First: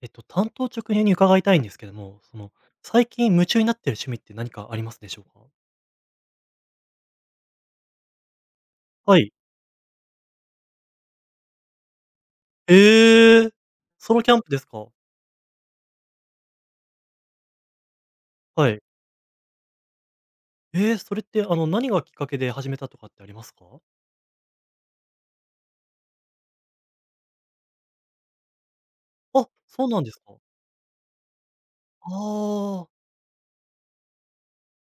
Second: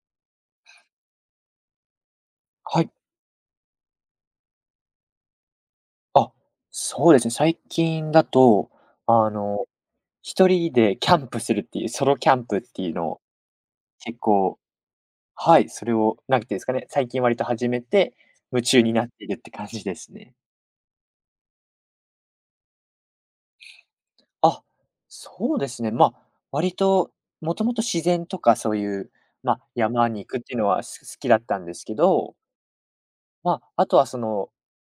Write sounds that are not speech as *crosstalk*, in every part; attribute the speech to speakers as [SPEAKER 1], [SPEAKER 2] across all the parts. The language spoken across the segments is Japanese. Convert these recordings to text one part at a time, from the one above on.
[SPEAKER 1] 担当直入に伺いたいんですけども、
[SPEAKER 2] はい。
[SPEAKER 1] 最近夢中になってる趣味って何かありますでしょうか？
[SPEAKER 2] あ、そうですね。最近だと、
[SPEAKER 1] は
[SPEAKER 2] あ
[SPEAKER 1] い。
[SPEAKER 2] の、一人でキャンプするっていう、ソロキャンプっていうのを
[SPEAKER 1] ええ！ソ
[SPEAKER 2] 結
[SPEAKER 1] ロキャンプで
[SPEAKER 2] 構
[SPEAKER 1] すか？
[SPEAKER 2] はい、それを、なんていうんですかね、最近割と始めて、夢
[SPEAKER 1] はい。
[SPEAKER 2] 中になっているって感じですね。
[SPEAKER 1] ええ、それって、何がきっかけで始めたとかってありますか？
[SPEAKER 2] あ、そうですね。まあ、割と、もともと自然とかそういう、
[SPEAKER 1] あ、
[SPEAKER 2] まあ、
[SPEAKER 1] そうなん
[SPEAKER 2] 山
[SPEAKER 1] です
[SPEAKER 2] に
[SPEAKER 1] か。
[SPEAKER 2] 行くっていうのはす好きだったんですけ
[SPEAKER 1] あ
[SPEAKER 2] ど、
[SPEAKER 1] あ。
[SPEAKER 2] まあ、あとはその、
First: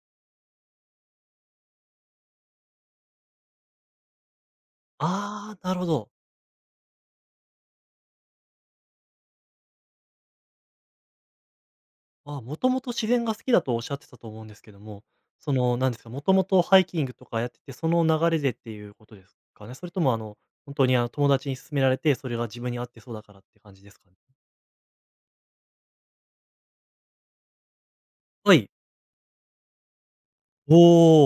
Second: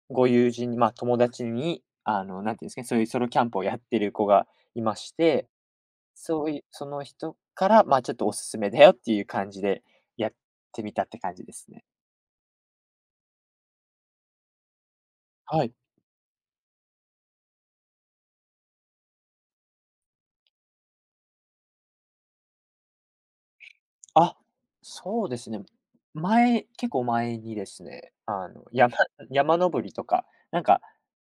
[SPEAKER 2] ご友人に、まあ、友達に、なんていうんですかね、そういうソロキャンプをやってる子がいまして、
[SPEAKER 1] ああ、なるほど。
[SPEAKER 2] そういう、その人から、まあ、ちょっとおすすめだよっていう感じでやってみたって感じですね。
[SPEAKER 1] もともと自然が好きだとおっしゃってたと思うんですけども、そ
[SPEAKER 2] はい。
[SPEAKER 1] の、なんですか、もともとハイキングとかやってて、その流れでっていうことですかね？それとも、本当に、友達に勧められて、それが自分に合ってそうだからって感じですかね？
[SPEAKER 2] あ、そうですね。前結構前にですね、あ
[SPEAKER 1] は
[SPEAKER 2] の、
[SPEAKER 1] い。
[SPEAKER 2] 山 *laughs* 山登りとか、なん
[SPEAKER 1] お
[SPEAKER 2] か、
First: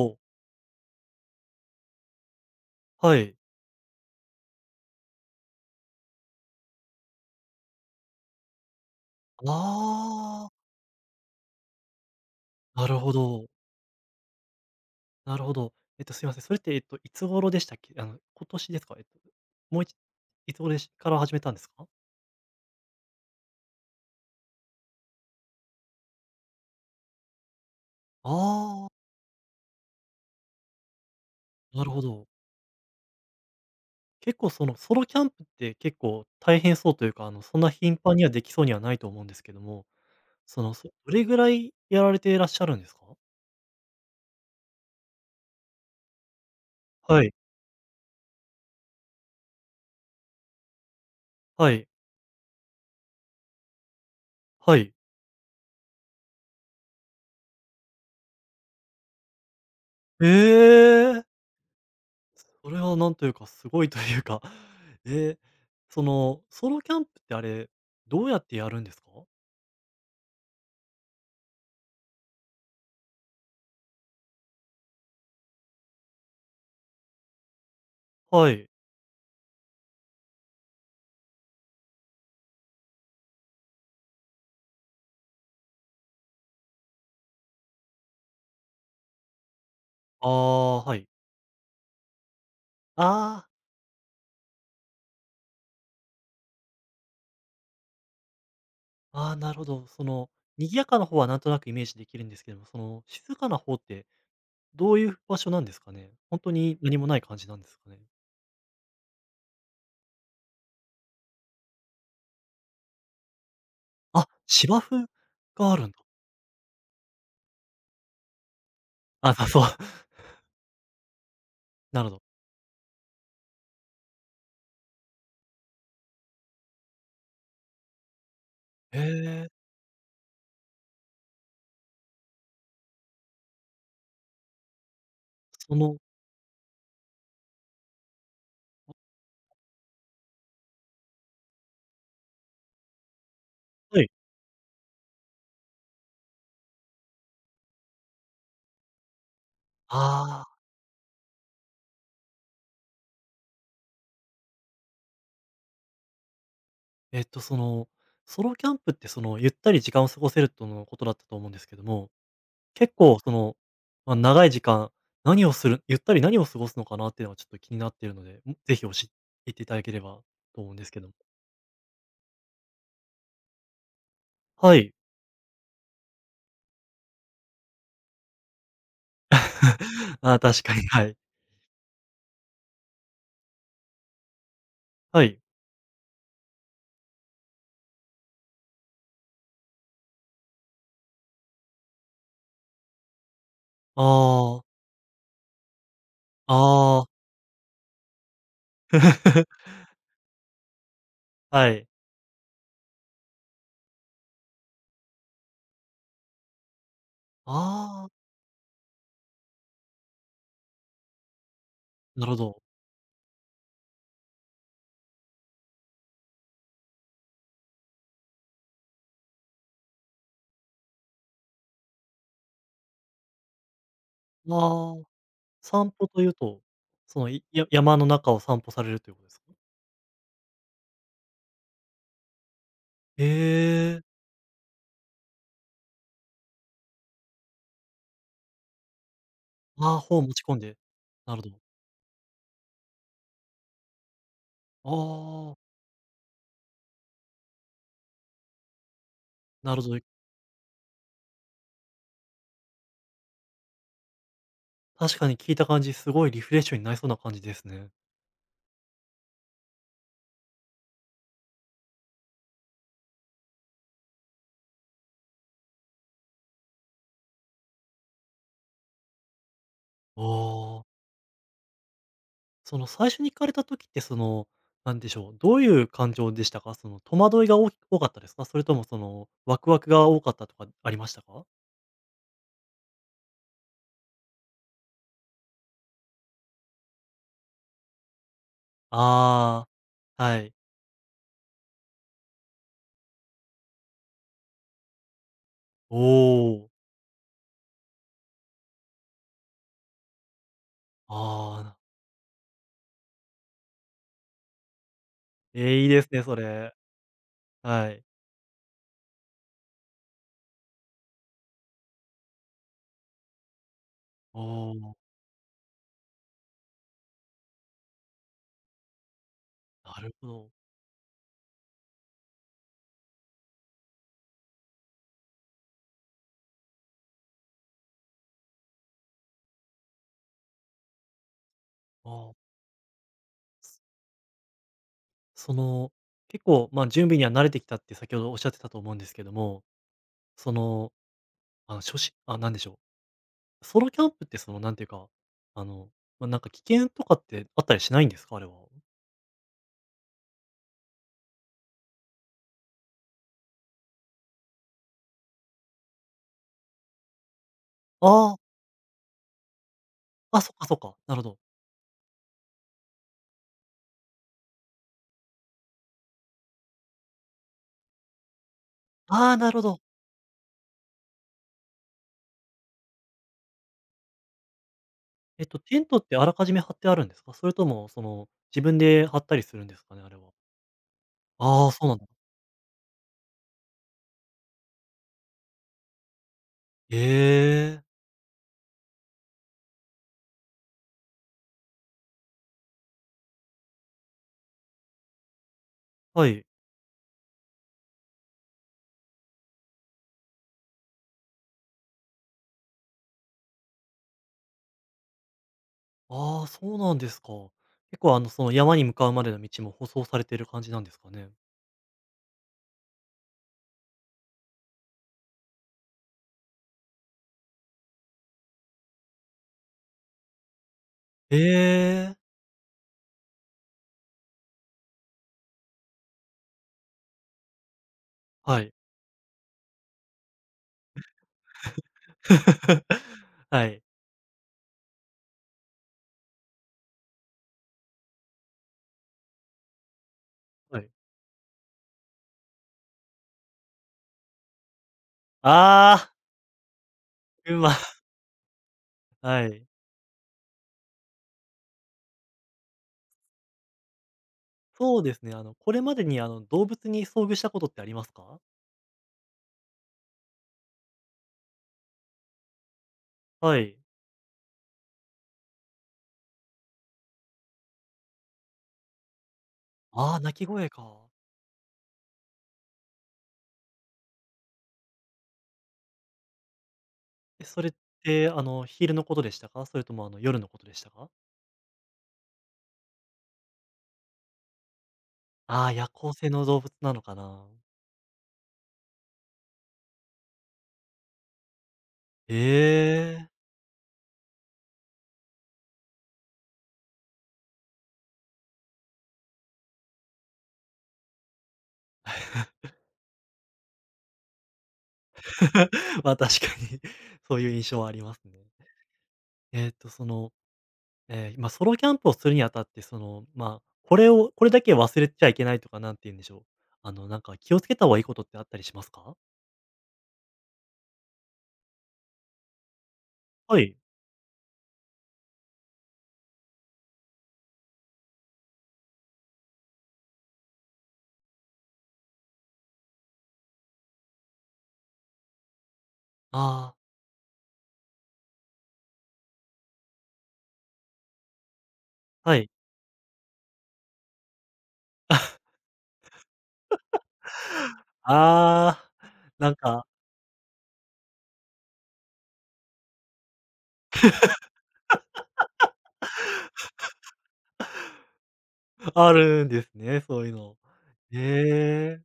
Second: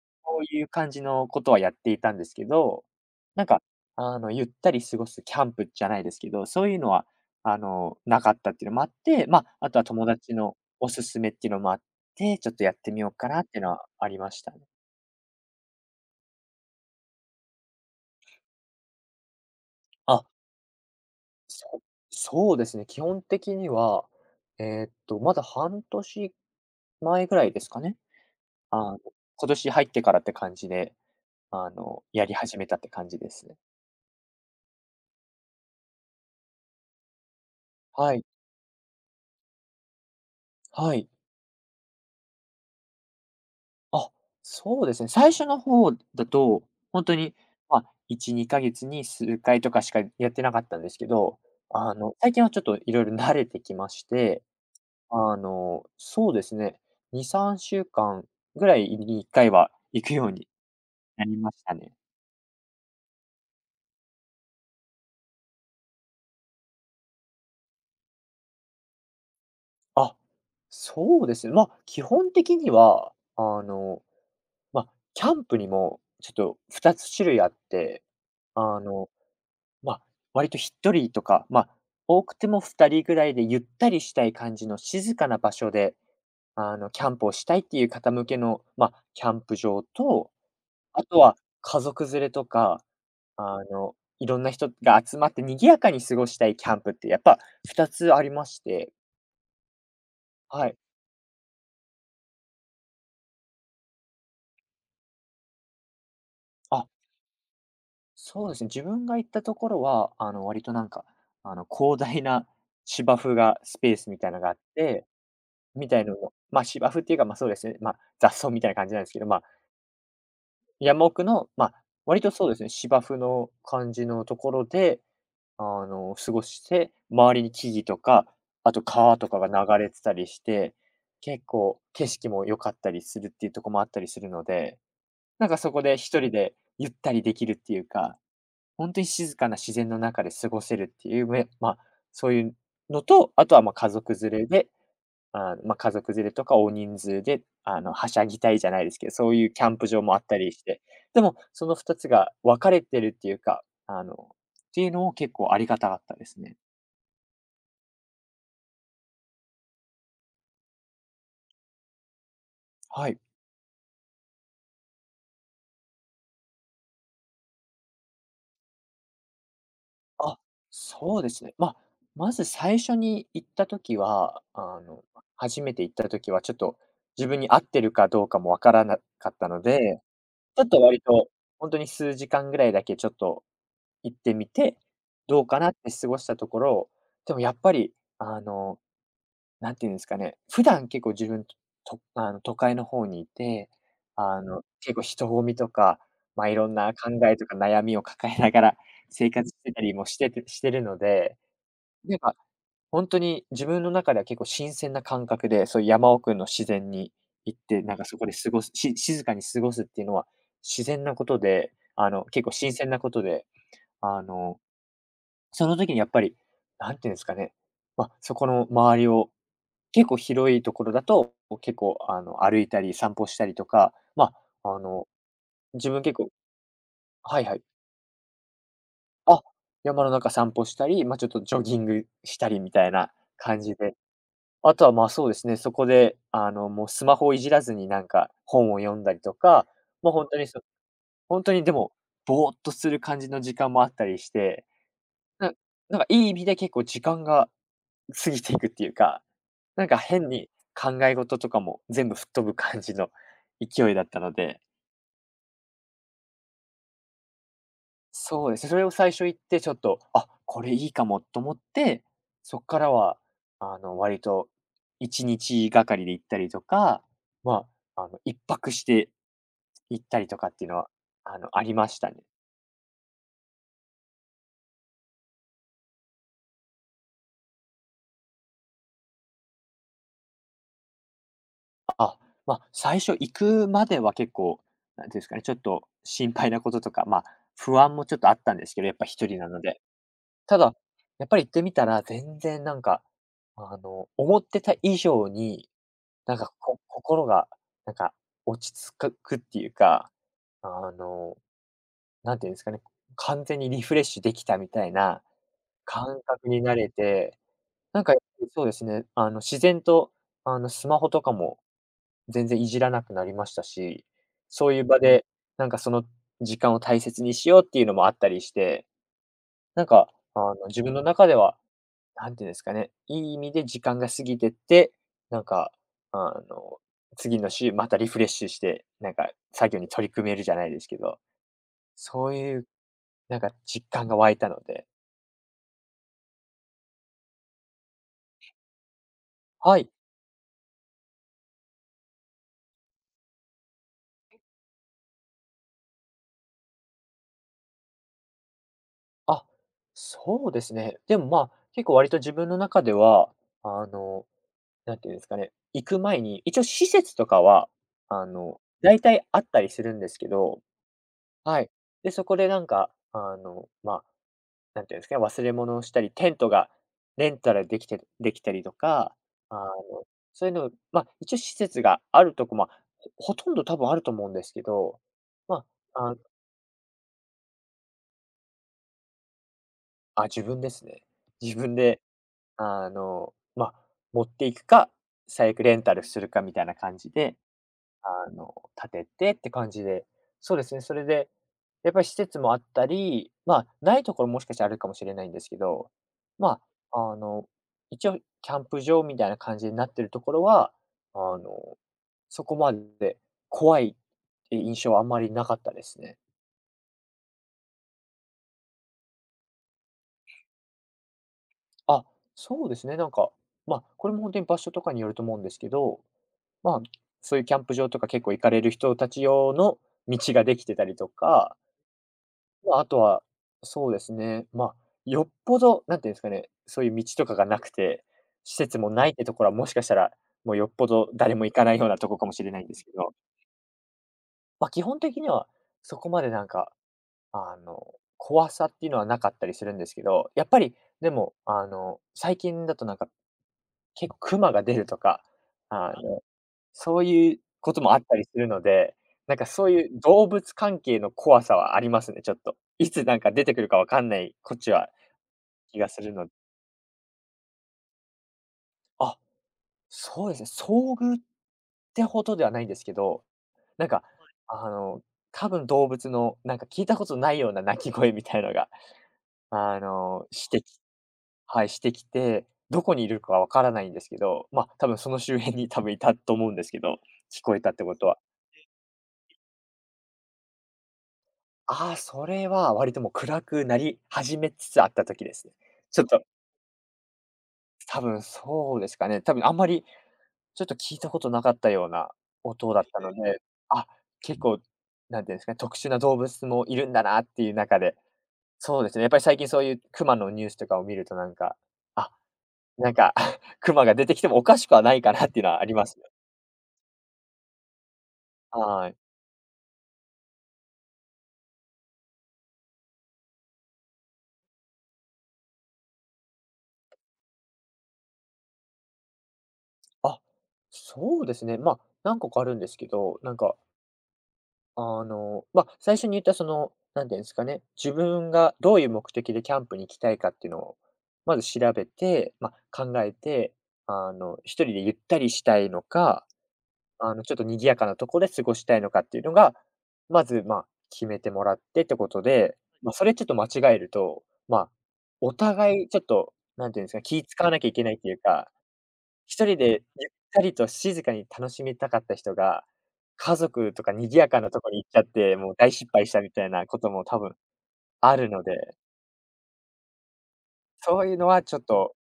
[SPEAKER 1] お、
[SPEAKER 2] そういう感じのことはやっていたんですけど、
[SPEAKER 1] はい。
[SPEAKER 2] なんか、ゆったり過ごすキャンプじゃないですけど、そういうのは、なかったっていうのもあって、ま
[SPEAKER 1] あ
[SPEAKER 2] あ、あとは友達
[SPEAKER 1] あ、
[SPEAKER 2] のおすすめっていうのもあって、ちょっとやっ
[SPEAKER 1] な
[SPEAKER 2] て
[SPEAKER 1] る
[SPEAKER 2] みよう
[SPEAKER 1] ほ
[SPEAKER 2] かな
[SPEAKER 1] ど、
[SPEAKER 2] っていうのはありましたね。
[SPEAKER 1] なるほど。すいません、それって、いつ頃でしたっけ？今年ですか？もういち
[SPEAKER 2] あ
[SPEAKER 1] いつ頃でしから始めたんです
[SPEAKER 2] そ
[SPEAKER 1] か？
[SPEAKER 2] そうですね、基本的には、まだ半年前ぐらいですかね。
[SPEAKER 1] ああ、
[SPEAKER 2] あの、今年入ってからって感じで、
[SPEAKER 1] なるほ
[SPEAKER 2] や
[SPEAKER 1] ど。
[SPEAKER 2] り始めたって感じですね。
[SPEAKER 1] 結構、ソロキャンプって結構大変そうというか、そんな頻
[SPEAKER 2] は
[SPEAKER 1] 繁に
[SPEAKER 2] い、
[SPEAKER 1] はできそうにはないと思うんですけども、
[SPEAKER 2] はい。
[SPEAKER 1] どれぐらいやられていらっしゃるんですか？
[SPEAKER 2] あ、そうですね。最初の方だと、本当
[SPEAKER 1] はい、
[SPEAKER 2] に、まあ、1、2ヶ月に数回とかしかやってなかったんですけど、
[SPEAKER 1] はい、
[SPEAKER 2] 最近はちょっといろいろ慣れてきまして、
[SPEAKER 1] はい。
[SPEAKER 2] あの、そうですね、2、3週間ぐらいに1回は行く
[SPEAKER 1] え
[SPEAKER 2] ように
[SPEAKER 1] え！
[SPEAKER 2] なりましたね。
[SPEAKER 1] それはなんというか、すごいというか *laughs*、えー、ソロキャンプってあれ、どうやってやるんですか？
[SPEAKER 2] あ、そうですね。まあ、基本的には、あの、まあ、キャンプにもちょっと2つ種類あって、
[SPEAKER 1] はい。
[SPEAKER 2] あの、まあ、割と1人とか、まあ、多くても2人ぐらいでゆったりしたい感じの静かな場所で、キャンプをしたいっていう方向けの、まあ、キャンプ場
[SPEAKER 1] あ
[SPEAKER 2] と、
[SPEAKER 1] あ、は
[SPEAKER 2] あ
[SPEAKER 1] い。
[SPEAKER 2] とは家族連れとか、
[SPEAKER 1] ああ、
[SPEAKER 2] あの、いろんな人が集まって賑やかに過ごしたいキャンプってやっぱ2つありまして、
[SPEAKER 1] ああ、なるほど。
[SPEAKER 2] は
[SPEAKER 1] 賑
[SPEAKER 2] い。
[SPEAKER 1] やかな方はなんとなくイメージできるんですけども、静かな方ってどういう場所なんですかね？本当に
[SPEAKER 2] あ
[SPEAKER 1] 何もない感じなんですかね？
[SPEAKER 2] そうですね、自分が行ったところは、あの、割となんか、広大な芝生がスペースみ
[SPEAKER 1] あ、
[SPEAKER 2] たいなのがあっ
[SPEAKER 1] 芝生
[SPEAKER 2] て、
[SPEAKER 1] がある
[SPEAKER 2] み
[SPEAKER 1] んだ。
[SPEAKER 2] たいのも、ま、芝生っていうか、ま、そうですね、ま、雑草みたいな感じなんですけど、
[SPEAKER 1] あ、
[SPEAKER 2] ま、
[SPEAKER 1] そう。*laughs*
[SPEAKER 2] 山奥の、ま、
[SPEAKER 1] なるほど。
[SPEAKER 2] 割とそうですね、芝生の感じのところで、過ごして、周りに木々とか、あと
[SPEAKER 1] へ
[SPEAKER 2] 川とかが
[SPEAKER 1] え、
[SPEAKER 2] 流れてたりして、結構景色も良かったりするっていうところもあったりするので、なんかそ
[SPEAKER 1] そ
[SPEAKER 2] こで
[SPEAKER 1] の
[SPEAKER 2] 一人でゆったりできるっていうか本当に静かな自然の中で過ごせるっていう、めまあ、そういうのと、あとは、ま、家
[SPEAKER 1] はい。
[SPEAKER 2] 族連れで、あ、まあ、家族連れとか大人数で、はしゃぎたいじゃないですけど、そういうキャンプ場もあった
[SPEAKER 1] あ
[SPEAKER 2] り
[SPEAKER 1] あ。
[SPEAKER 2] して、でも、その2つが分かれてるっていうか、っていうのを結構ありがたかったですね。
[SPEAKER 1] えっと、その、ソロキャンプって、ゆったり時間を過ごせるとのことだったと思うんですけども、結
[SPEAKER 2] は
[SPEAKER 1] 構、
[SPEAKER 2] い。
[SPEAKER 1] まあ、長い時間、何をするゆったり何を過ごすのかなっていうのはちょっと気になっているので、ぜひ教えていただければ
[SPEAKER 2] あ、
[SPEAKER 1] と思うんですけども。
[SPEAKER 2] そうですね。まあ、まず最初に行った時は、
[SPEAKER 1] は
[SPEAKER 2] あ
[SPEAKER 1] い。
[SPEAKER 2] の、初めて行った時はちょっと自分に合ってるかどうかも分からなかったので、
[SPEAKER 1] *laughs* あー
[SPEAKER 2] ち
[SPEAKER 1] 確
[SPEAKER 2] ょっ
[SPEAKER 1] か
[SPEAKER 2] と
[SPEAKER 1] に、
[SPEAKER 2] 割
[SPEAKER 1] はい。
[SPEAKER 2] と、ほんとに数時間ぐらいだけちょっと行ってみて、
[SPEAKER 1] はい。
[SPEAKER 2] どうかなって過ごしたところ、でもやっぱり、あの、何て言うんですかね、普段結構自分、とあの、都会の方にいて、あ
[SPEAKER 1] あ
[SPEAKER 2] の、
[SPEAKER 1] あ、
[SPEAKER 2] 結構人混みとか、ま、いろんな
[SPEAKER 1] ああ。
[SPEAKER 2] 考えとか悩みを抱えながら生活し
[SPEAKER 1] *laughs*
[SPEAKER 2] てたりもしててしてるので、
[SPEAKER 1] はい。
[SPEAKER 2] なんか本当に自分の中では結構新鮮な感覚で、そういう山奥の自然に行って、なんか
[SPEAKER 1] ああ、
[SPEAKER 2] そこで過ごすし静かに過ごすっていうのは自然なことで、あの、
[SPEAKER 1] なるほ
[SPEAKER 2] 結構
[SPEAKER 1] ど。
[SPEAKER 2] 新鮮なことで、あの、その時にやっぱり、なんていうんですかね、まあ、そこの周りを、結構広いところだと、結構あの、歩いたり散歩したりとか、まあ、あ
[SPEAKER 1] ああ、
[SPEAKER 2] の、自
[SPEAKER 1] 散
[SPEAKER 2] 分
[SPEAKER 1] 歩
[SPEAKER 2] 結
[SPEAKER 1] とい
[SPEAKER 2] 構
[SPEAKER 1] うと、
[SPEAKER 2] は
[SPEAKER 1] い
[SPEAKER 2] いはい。
[SPEAKER 1] や山の中を散歩されるということです
[SPEAKER 2] あ、
[SPEAKER 1] か？
[SPEAKER 2] 山の中散歩したり、まあ、ちょっとジョギングしたりみたいな
[SPEAKER 1] え
[SPEAKER 2] 感じで
[SPEAKER 1] えー。
[SPEAKER 2] あとは、ま、そうですね、そこで、もうスマホをいじらずになんか本を読んだりとか、
[SPEAKER 1] ああ、
[SPEAKER 2] もう
[SPEAKER 1] 本を
[SPEAKER 2] 本
[SPEAKER 1] 持
[SPEAKER 2] 当
[SPEAKER 1] ち
[SPEAKER 2] に
[SPEAKER 1] 込ん
[SPEAKER 2] そ
[SPEAKER 1] で。な
[SPEAKER 2] ほ
[SPEAKER 1] るほど。
[SPEAKER 2] にでも、ぼーっとする感じの時間もあったりして、な
[SPEAKER 1] ああ、
[SPEAKER 2] なんかいい意味で結構時間が過ぎていくっていうか、
[SPEAKER 1] なる
[SPEAKER 2] なん
[SPEAKER 1] ほ
[SPEAKER 2] か
[SPEAKER 1] ど。
[SPEAKER 2] 変に考え事とかも全部吹っ飛ぶ感じの勢いだったので
[SPEAKER 1] 確かに聞いた感じ、すごいリフレッシュになりそうな感じですね。
[SPEAKER 2] そうですね、それを最初行って、ちょっと、あ、これいいかもと思って、そっからは、割と1日がかりで行ったりとか、まあ、あの、一泊して行ったりとかっていうの
[SPEAKER 1] ああ、
[SPEAKER 2] は、ありましたね。
[SPEAKER 1] その最初に行かれた時ってその、なんでしょう、どういう感情でしたか？その戸惑いが多かったですか？それともそのワクワクが多かったとかありましたか？
[SPEAKER 2] あ、まあ、最初行くまでは結構、なんていうんですかね、ちょっと心配なこととか、まあ、不安もちょっとあったんですけど、やっぱ一人なの
[SPEAKER 1] ああ
[SPEAKER 2] で。
[SPEAKER 1] ー、はい。
[SPEAKER 2] ただ、やっぱり行ってみたら、全然なんか、思ってた以上に、
[SPEAKER 1] お
[SPEAKER 2] なんか、
[SPEAKER 1] お、
[SPEAKER 2] こ心が、なんか、落ち着くっていうか、あの、
[SPEAKER 1] ああ、
[SPEAKER 2] なんていうんですかね、完全にリフレッシュできたみたいな
[SPEAKER 1] えーいいです
[SPEAKER 2] 感
[SPEAKER 1] ね、そ
[SPEAKER 2] 覚に
[SPEAKER 1] れ。
[SPEAKER 2] なれて、
[SPEAKER 1] は
[SPEAKER 2] なん
[SPEAKER 1] い。
[SPEAKER 2] か、そうですね、あの、自然と、スマホとかも全然いじらなくなりましたし、
[SPEAKER 1] お
[SPEAKER 2] そういう
[SPEAKER 1] お、
[SPEAKER 2] 場で、なんか、その時間を大切にしようっていうのもあったりしてなん
[SPEAKER 1] な
[SPEAKER 2] か、
[SPEAKER 1] るほど。
[SPEAKER 2] 自分の中では、なんていうんですかね、いい意味で時間が過ぎてって、なんか、あの、次の週またリフレッシュして、なんか作業に取り組めるじゃないですけど、
[SPEAKER 1] あ
[SPEAKER 2] そ
[SPEAKER 1] あ、
[SPEAKER 2] ういうなんか実
[SPEAKER 1] そ
[SPEAKER 2] 感が湧いたので、
[SPEAKER 1] その、結構、ま、準備には慣れてきたって先ほどおっしゃってたと思うんですけども、
[SPEAKER 2] はい、
[SPEAKER 1] その、初心あ、なんでしょうソロキャンプってなんていうか、あの、ま、なんか危険とかってあったりしないんですか？あれは。
[SPEAKER 2] あ、そうですね。でも、まあ、結構割と自分の中では、あの、なんていうんですかね、行く前に、一応施設とかは、
[SPEAKER 1] あ
[SPEAKER 2] 大体あったりするんですけ
[SPEAKER 1] あ、あ、そっ
[SPEAKER 2] ど、
[SPEAKER 1] かそっか、なるほど。
[SPEAKER 2] はい。で、そこでなんか、あの、まあ、なんていうんですかね、忘れ物をしたり、テントがレンタルできてできたりとか、
[SPEAKER 1] ああ、な
[SPEAKER 2] あ
[SPEAKER 1] るほ
[SPEAKER 2] の、
[SPEAKER 1] ど。
[SPEAKER 2] そういうの、まあ、一応施設があるとこ、まあ、ほほとんど多分あると思うんですけど、ま
[SPEAKER 1] テントっ
[SPEAKER 2] あ、あ
[SPEAKER 1] てあらかじめ張ってあるんですか？それとも、自分で張ったりするんですかね、あれ
[SPEAKER 2] あ、
[SPEAKER 1] は。
[SPEAKER 2] 自分ですね。自
[SPEAKER 1] ああ、
[SPEAKER 2] 分
[SPEAKER 1] そうなん
[SPEAKER 2] で、
[SPEAKER 1] だ。
[SPEAKER 2] まあ、持っていくか、最悪レンタルするかみたいな
[SPEAKER 1] え
[SPEAKER 2] 感じで
[SPEAKER 1] え、
[SPEAKER 2] あの、建ててって感じで、そうですね、それで、やっぱり施設もあったり、まあ、ないところもしかしたらあるかもしれないんですけど、
[SPEAKER 1] はい。
[SPEAKER 2] まあ、一応キャンプ場みたいな感じになってるところは、あの、そこまで怖いって印象はあんまりなかったですね。
[SPEAKER 1] ああ、そうなんですか。結構、山に向かうまでの道も舗装されている感じなんですかね？
[SPEAKER 2] あ、そうですね、これも本当に場所とかによると思うんですけど、まあ、そういうキャンプ場とか結構行かれる人たち用の道ができてたりと
[SPEAKER 1] え
[SPEAKER 2] か。
[SPEAKER 1] え、
[SPEAKER 2] あとは、そうですね、よっぽど、なんていうんですかね、そういう道とかがなくて、施
[SPEAKER 1] はい。
[SPEAKER 2] 設もないってところはもしかしたら、もうよっぽど誰も行かないようなとこかもしれないんです
[SPEAKER 1] *laughs*
[SPEAKER 2] けど、
[SPEAKER 1] はい、
[SPEAKER 2] 基本的にはそこまであの、怖さっていうのはなかったりするんですけど、やっぱり
[SPEAKER 1] はい。
[SPEAKER 2] でも、最近だと結構クマが出るとか、あ
[SPEAKER 1] ああ、
[SPEAKER 2] の、そういうこと
[SPEAKER 1] 熊。
[SPEAKER 2] もあったりするので、なん
[SPEAKER 1] は
[SPEAKER 2] かそ
[SPEAKER 1] い。
[SPEAKER 2] ういう動物関係の怖さはありますね、ちょっと。いつなんか出てくるかわかんない、こっちは
[SPEAKER 1] そうですね。こ
[SPEAKER 2] 気
[SPEAKER 1] れ
[SPEAKER 2] が
[SPEAKER 1] ま
[SPEAKER 2] す
[SPEAKER 1] で
[SPEAKER 2] る
[SPEAKER 1] に
[SPEAKER 2] の
[SPEAKER 1] 動物に遭遇したことってありますか？
[SPEAKER 2] あ、そうですね、遭遇ってほどではないんですけど、
[SPEAKER 1] はい。
[SPEAKER 2] なんか、はい。多分動物のなんか聞いたことないような鳴き声みたいのが、
[SPEAKER 1] ああ、鳴き
[SPEAKER 2] して
[SPEAKER 1] 声
[SPEAKER 2] き
[SPEAKER 1] か。
[SPEAKER 2] はい、してきて、どこにいるかわからないんですけど、多分その周辺に多分いたと思うんですけど、聞
[SPEAKER 1] え、
[SPEAKER 2] こ
[SPEAKER 1] そ
[SPEAKER 2] え
[SPEAKER 1] れ
[SPEAKER 2] た
[SPEAKER 1] っ
[SPEAKER 2] ってことは。
[SPEAKER 1] て、昼のことでしたか？それとも、夜のことでしたか？
[SPEAKER 2] ああ、それは割ともう暗くなり始めつつあった時ですね。
[SPEAKER 1] ああー、夜
[SPEAKER 2] ちょっ
[SPEAKER 1] 行
[SPEAKER 2] と、
[SPEAKER 1] 性の動物なのかな。
[SPEAKER 2] 多分そうですかね。多分あんまりちょっと聞いたことなかったような音だったの
[SPEAKER 1] ええ
[SPEAKER 2] で、あ、結構、なんていうんですかね、特殊な動物もいるんだなっていう中で、そうですね、やっぱり最近そういう熊のニュースとかを見るとあ、なんか *laughs* 熊が出てきてもおかしくはないかなっていうのはあります
[SPEAKER 1] *laughs*。
[SPEAKER 2] ね。
[SPEAKER 1] まあ、確かに *laughs* そういう印象はありますね。
[SPEAKER 2] はい。
[SPEAKER 1] えっと、その、まあ、ソロキャンプをするにあたって、まあ、これだけ忘れちゃいけないとか、なんて言うんでしょう、なんか気をつけた方がいいことってあったりしますか？
[SPEAKER 2] あ、そうですね、何個かあるんですけど、
[SPEAKER 1] はい。
[SPEAKER 2] 最初に言ったその、何て言うんですかね、自分がどういう目的でキャンプに行きたいかっていうのを、まず調べて、考えて、一人でゆったりしたいのか、
[SPEAKER 1] ああ、
[SPEAKER 2] ちょっと賑やかなとこで過ごしたいのかっていうのが、まず、決めてもらってってこと
[SPEAKER 1] はい。
[SPEAKER 2] で、それちょっと間違えると、お互いちょっと、何て言うんですか、気使わなきゃいけないっていうか
[SPEAKER 1] ああ、
[SPEAKER 2] 一
[SPEAKER 1] なん
[SPEAKER 2] 人で
[SPEAKER 1] か
[SPEAKER 2] ゆったりと静かに楽しみたかった人が、家族とか賑やかなとこに行っちゃって、もう大失敗したみたいなことも多分あるので、
[SPEAKER 1] あるんですね、そういうの。
[SPEAKER 2] そういうのはちょっと、
[SPEAKER 1] ええ、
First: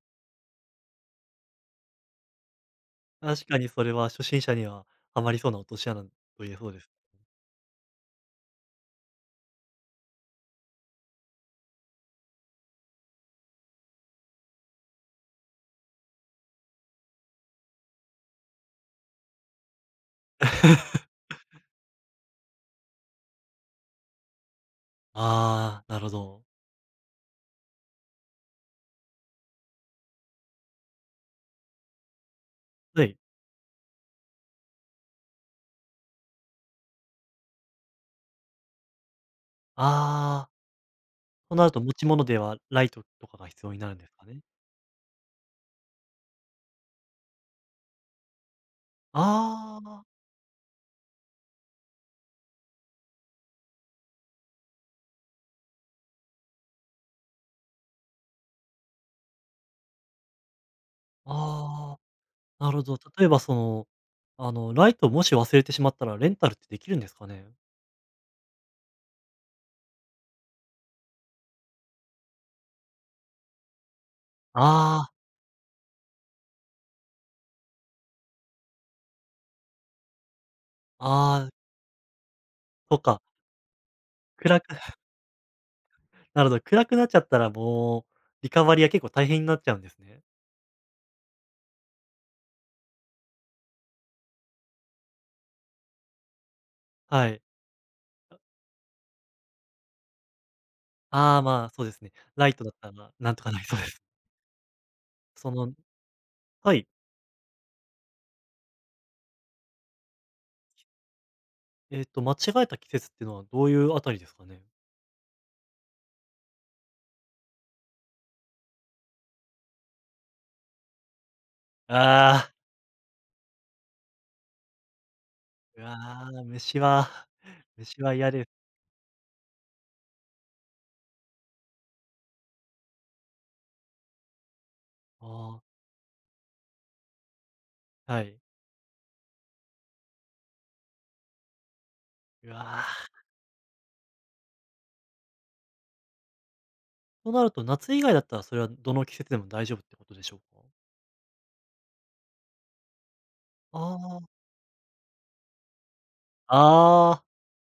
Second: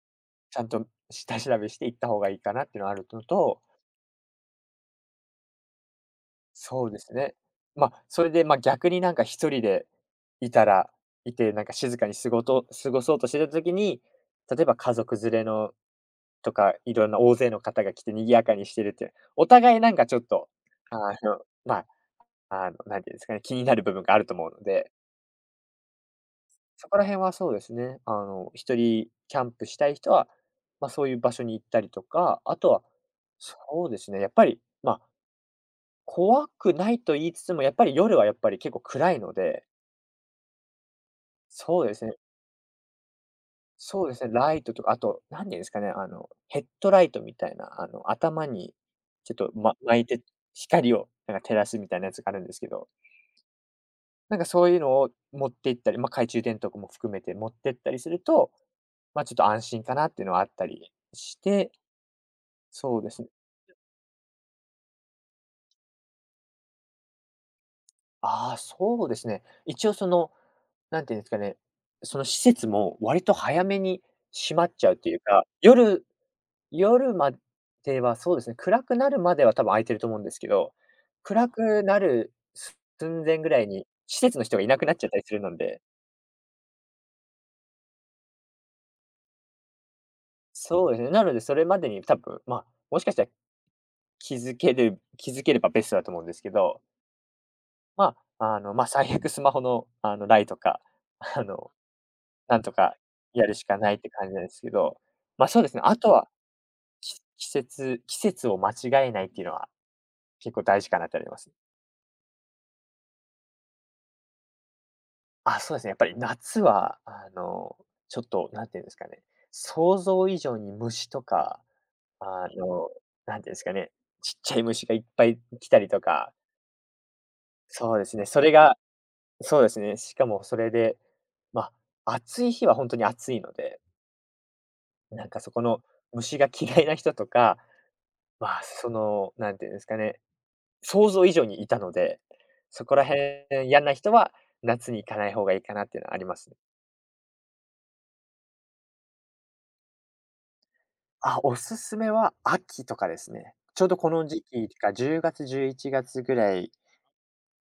[SPEAKER 2] ちゃんと下調べして行った方がいいかなっていうのはあるの
[SPEAKER 1] 確か
[SPEAKER 2] と、
[SPEAKER 1] にそれは初心者にはハマりそうな落とし穴と言えそうで
[SPEAKER 2] そ
[SPEAKER 1] す。
[SPEAKER 2] うですね。それで、逆になんか一人でいたらいて、なんか静かに過ごそうとしてた時に、例えば家族連れのとか、いろんな大勢の方が来て賑やかにしてるって、お互いなんかちょっと、あの、まあの、なんていうんですかね、気になる部分があると思うので、
[SPEAKER 1] ああ、なるほど。
[SPEAKER 2] そこら辺はそうですね、一人キャンプしたい人は、そういう場所に行ったりとか、あとは、
[SPEAKER 1] はい。
[SPEAKER 2] そうですね、やっぱり、怖くないと言いつつも、やっぱり夜はやっぱり結構暗いので、
[SPEAKER 1] ああ、となると
[SPEAKER 2] そう
[SPEAKER 1] 持
[SPEAKER 2] です
[SPEAKER 1] ち
[SPEAKER 2] ね
[SPEAKER 1] 物ではライトとかが必要になるんで
[SPEAKER 2] そう
[SPEAKER 1] す
[SPEAKER 2] で
[SPEAKER 1] か
[SPEAKER 2] すね、
[SPEAKER 1] ね。
[SPEAKER 2] ライトとか、あと、何て言うんですかね、あの、ヘッドライトみたいな、頭にちょっと、
[SPEAKER 1] あ
[SPEAKER 2] 巻
[SPEAKER 1] あ、
[SPEAKER 2] いて光をなんか照らすみたいなやつがあるんですけど、なんかそういうのを持って行ったり、懐中電灯とかも含めて持ってったりすると、ちょっと安心かなっていうのはあったりして、
[SPEAKER 1] ああ、なるほ
[SPEAKER 2] そ
[SPEAKER 1] ど。
[SPEAKER 2] うです
[SPEAKER 1] 例
[SPEAKER 2] ね。
[SPEAKER 1] えばライトをもし忘れてしまったらレンタルってできるんですかね？
[SPEAKER 2] ああ、そうですね。一応その、なんていうんですかね、その施設も割と早めに閉まっちゃうっ
[SPEAKER 1] あ
[SPEAKER 2] て
[SPEAKER 1] あ、
[SPEAKER 2] いうか、夜まではそうですね、暗くなるまでは多分空いてると思うんですけど、
[SPEAKER 1] ああ、
[SPEAKER 2] 暗くなる
[SPEAKER 1] そうか、
[SPEAKER 2] 寸前ぐらいに施設の人
[SPEAKER 1] 暗
[SPEAKER 2] が
[SPEAKER 1] く
[SPEAKER 2] いなくなっち
[SPEAKER 1] *laughs*
[SPEAKER 2] ゃったりするので、
[SPEAKER 1] なるほど、暗くなっちゃったらもうリカバリーは結構大変になっちゃうんですね。
[SPEAKER 2] そうですね、なのでそれまでに多分、もしかしたら気づければベストだと思うんですけど、
[SPEAKER 1] はい。
[SPEAKER 2] 最悪スマホの、ライトか、*laughs*
[SPEAKER 1] ああ、
[SPEAKER 2] あ
[SPEAKER 1] まあ、
[SPEAKER 2] の、
[SPEAKER 1] そうですね。ライ
[SPEAKER 2] な
[SPEAKER 1] ト
[SPEAKER 2] ん
[SPEAKER 1] だ
[SPEAKER 2] と
[SPEAKER 1] った
[SPEAKER 2] か
[SPEAKER 1] らなんと
[SPEAKER 2] や
[SPEAKER 1] か
[SPEAKER 2] る
[SPEAKER 1] なり
[SPEAKER 2] し
[SPEAKER 1] そ
[SPEAKER 2] か
[SPEAKER 1] うで
[SPEAKER 2] ないっ
[SPEAKER 1] す。
[SPEAKER 2] て
[SPEAKER 1] *laughs*
[SPEAKER 2] 感じなんですけど、
[SPEAKER 1] そ
[SPEAKER 2] そうで
[SPEAKER 1] の
[SPEAKER 2] すね、あとは、
[SPEAKER 1] はい、
[SPEAKER 2] 季節季節を間違えないっていうのは結構大事かなってあります。
[SPEAKER 1] 間違えた季節っていうのはどういうあたりですかね？
[SPEAKER 2] そうですね、やっぱり夏は、ちょっとなんていうんですかね、想像以上に虫とか、
[SPEAKER 1] *laughs* あ
[SPEAKER 2] あ
[SPEAKER 1] あ、
[SPEAKER 2] の、なんていうんですかね、ちっちゃい虫がいっぱい来た
[SPEAKER 1] う
[SPEAKER 2] りとか、
[SPEAKER 1] わ、虫は *laughs*
[SPEAKER 2] そう
[SPEAKER 1] 虫
[SPEAKER 2] で
[SPEAKER 1] は
[SPEAKER 2] すね、
[SPEAKER 1] 嫌
[SPEAKER 2] そ
[SPEAKER 1] です。
[SPEAKER 2] れがそうですね。しかもそれで、ま、暑い日は本当に暑いので、なんかそ
[SPEAKER 1] ああ、
[SPEAKER 2] この虫が嫌いな人とか、
[SPEAKER 1] はい。
[SPEAKER 2] まあ、その、なんていうんですかね、想像以上にいたので、
[SPEAKER 1] うわ、
[SPEAKER 2] そこら辺嫌な人は夏に行かない方がいいかなっていうのはありますね。
[SPEAKER 1] となると夏以外だったらそれはどの季節でも大丈夫ってことでしょうか？
[SPEAKER 2] おすすめは秋とかですね。ちょうどこ
[SPEAKER 1] あ
[SPEAKER 2] の時期とか10月、11月ぐら
[SPEAKER 1] あ、
[SPEAKER 2] い
[SPEAKER 1] ああ、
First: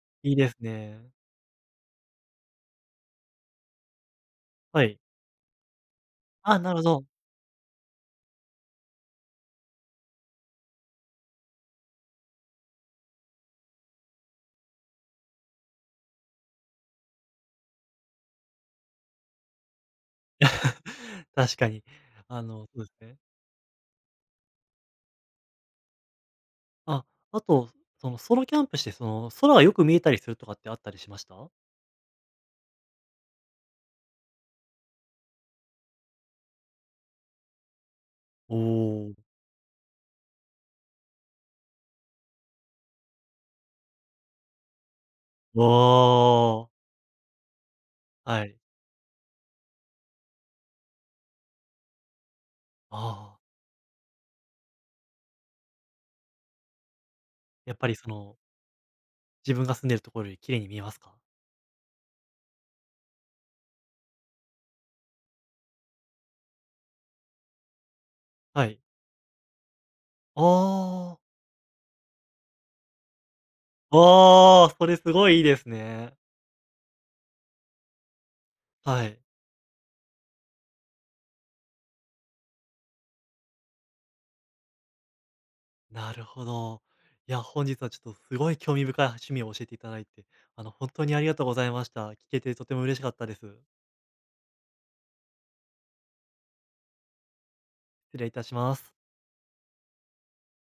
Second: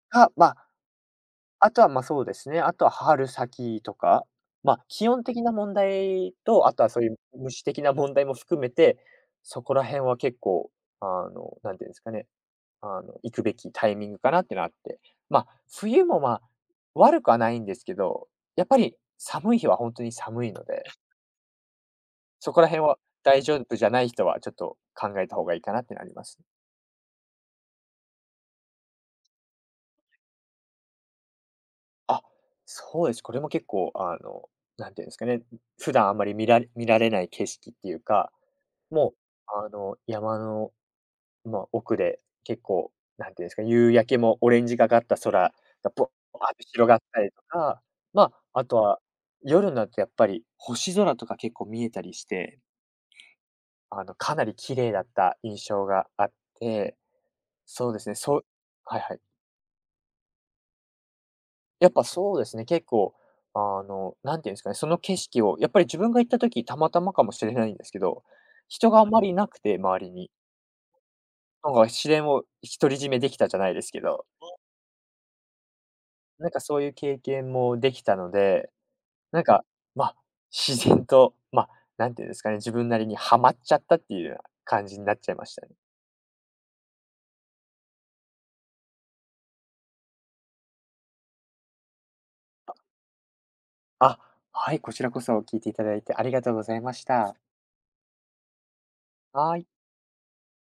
[SPEAKER 2] が、
[SPEAKER 1] いいですね。
[SPEAKER 2] とは、そうですね、あとは春先とか、
[SPEAKER 1] はい。
[SPEAKER 2] 気温的な問題
[SPEAKER 1] あ、
[SPEAKER 2] と、
[SPEAKER 1] な
[SPEAKER 2] あ
[SPEAKER 1] るほ
[SPEAKER 2] とはそう
[SPEAKER 1] ど。
[SPEAKER 2] いう虫的な問題も含めて、そこら辺は結構、あの、なんていうんですかね、あの、行くべきタイミングかなっていうのはあって。ま、冬も、悪くはないんですけど、やっぱり寒い日は本当に寒いので、
[SPEAKER 1] *laughs* 確かに。
[SPEAKER 2] そこら
[SPEAKER 1] そ
[SPEAKER 2] 辺
[SPEAKER 1] うです
[SPEAKER 2] は
[SPEAKER 1] ね。
[SPEAKER 2] 大丈夫じゃない人はちょっと考えた方がいいかなってなります。
[SPEAKER 1] あ、あと、そのソロキャンプして、空がよく見えたりするとかってあったりしました？
[SPEAKER 2] あ、そうです。これも結構、あの、なんていうんですかね、普段あんまり見られない景色っていうか、
[SPEAKER 1] お
[SPEAKER 2] も
[SPEAKER 1] お。
[SPEAKER 2] う、山の、奥で結構、なんていうんですか、夕焼けもオレンジがかった空がぼ
[SPEAKER 1] お
[SPEAKER 2] わって
[SPEAKER 1] お、
[SPEAKER 2] 広がったりとか、
[SPEAKER 1] はい。
[SPEAKER 2] あとは夜になるとやっぱり星空とか結構見えたりして、
[SPEAKER 1] ああ、
[SPEAKER 2] かなり綺麗だった印象があって、
[SPEAKER 1] やっぱ
[SPEAKER 2] そう
[SPEAKER 1] り
[SPEAKER 2] ですね、そうはいはい。
[SPEAKER 1] 自分が住んでるところより綺麗に見えますか？
[SPEAKER 2] やっぱそうですね、結構、あの、なんていうんですかね、その景色をやっぱり自分が行った時、たまたまかもしれないんですけど、
[SPEAKER 1] はい。
[SPEAKER 2] 人があまりいなくて、周りに。
[SPEAKER 1] ああ、
[SPEAKER 2] なんか試練を独り占めできたじゃないですけど、
[SPEAKER 1] ああ、それすごいいいですね。
[SPEAKER 2] なんかそういう経験もできたので、
[SPEAKER 1] はい。
[SPEAKER 2] なんか、ま、自然と、ま、なんていうんですかね、自分なりにハマっちゃったっていうような感じになっちゃいましたね。
[SPEAKER 1] なるほど。いや、本日はちょっとすごい興味深い趣味を教えていただいて、本当にありがとうございました。聞けてとても嬉しかったです。
[SPEAKER 2] あ、はい、こちらこそ聞いていただいてありがとうございました。
[SPEAKER 1] 失礼いたします。
[SPEAKER 2] はい。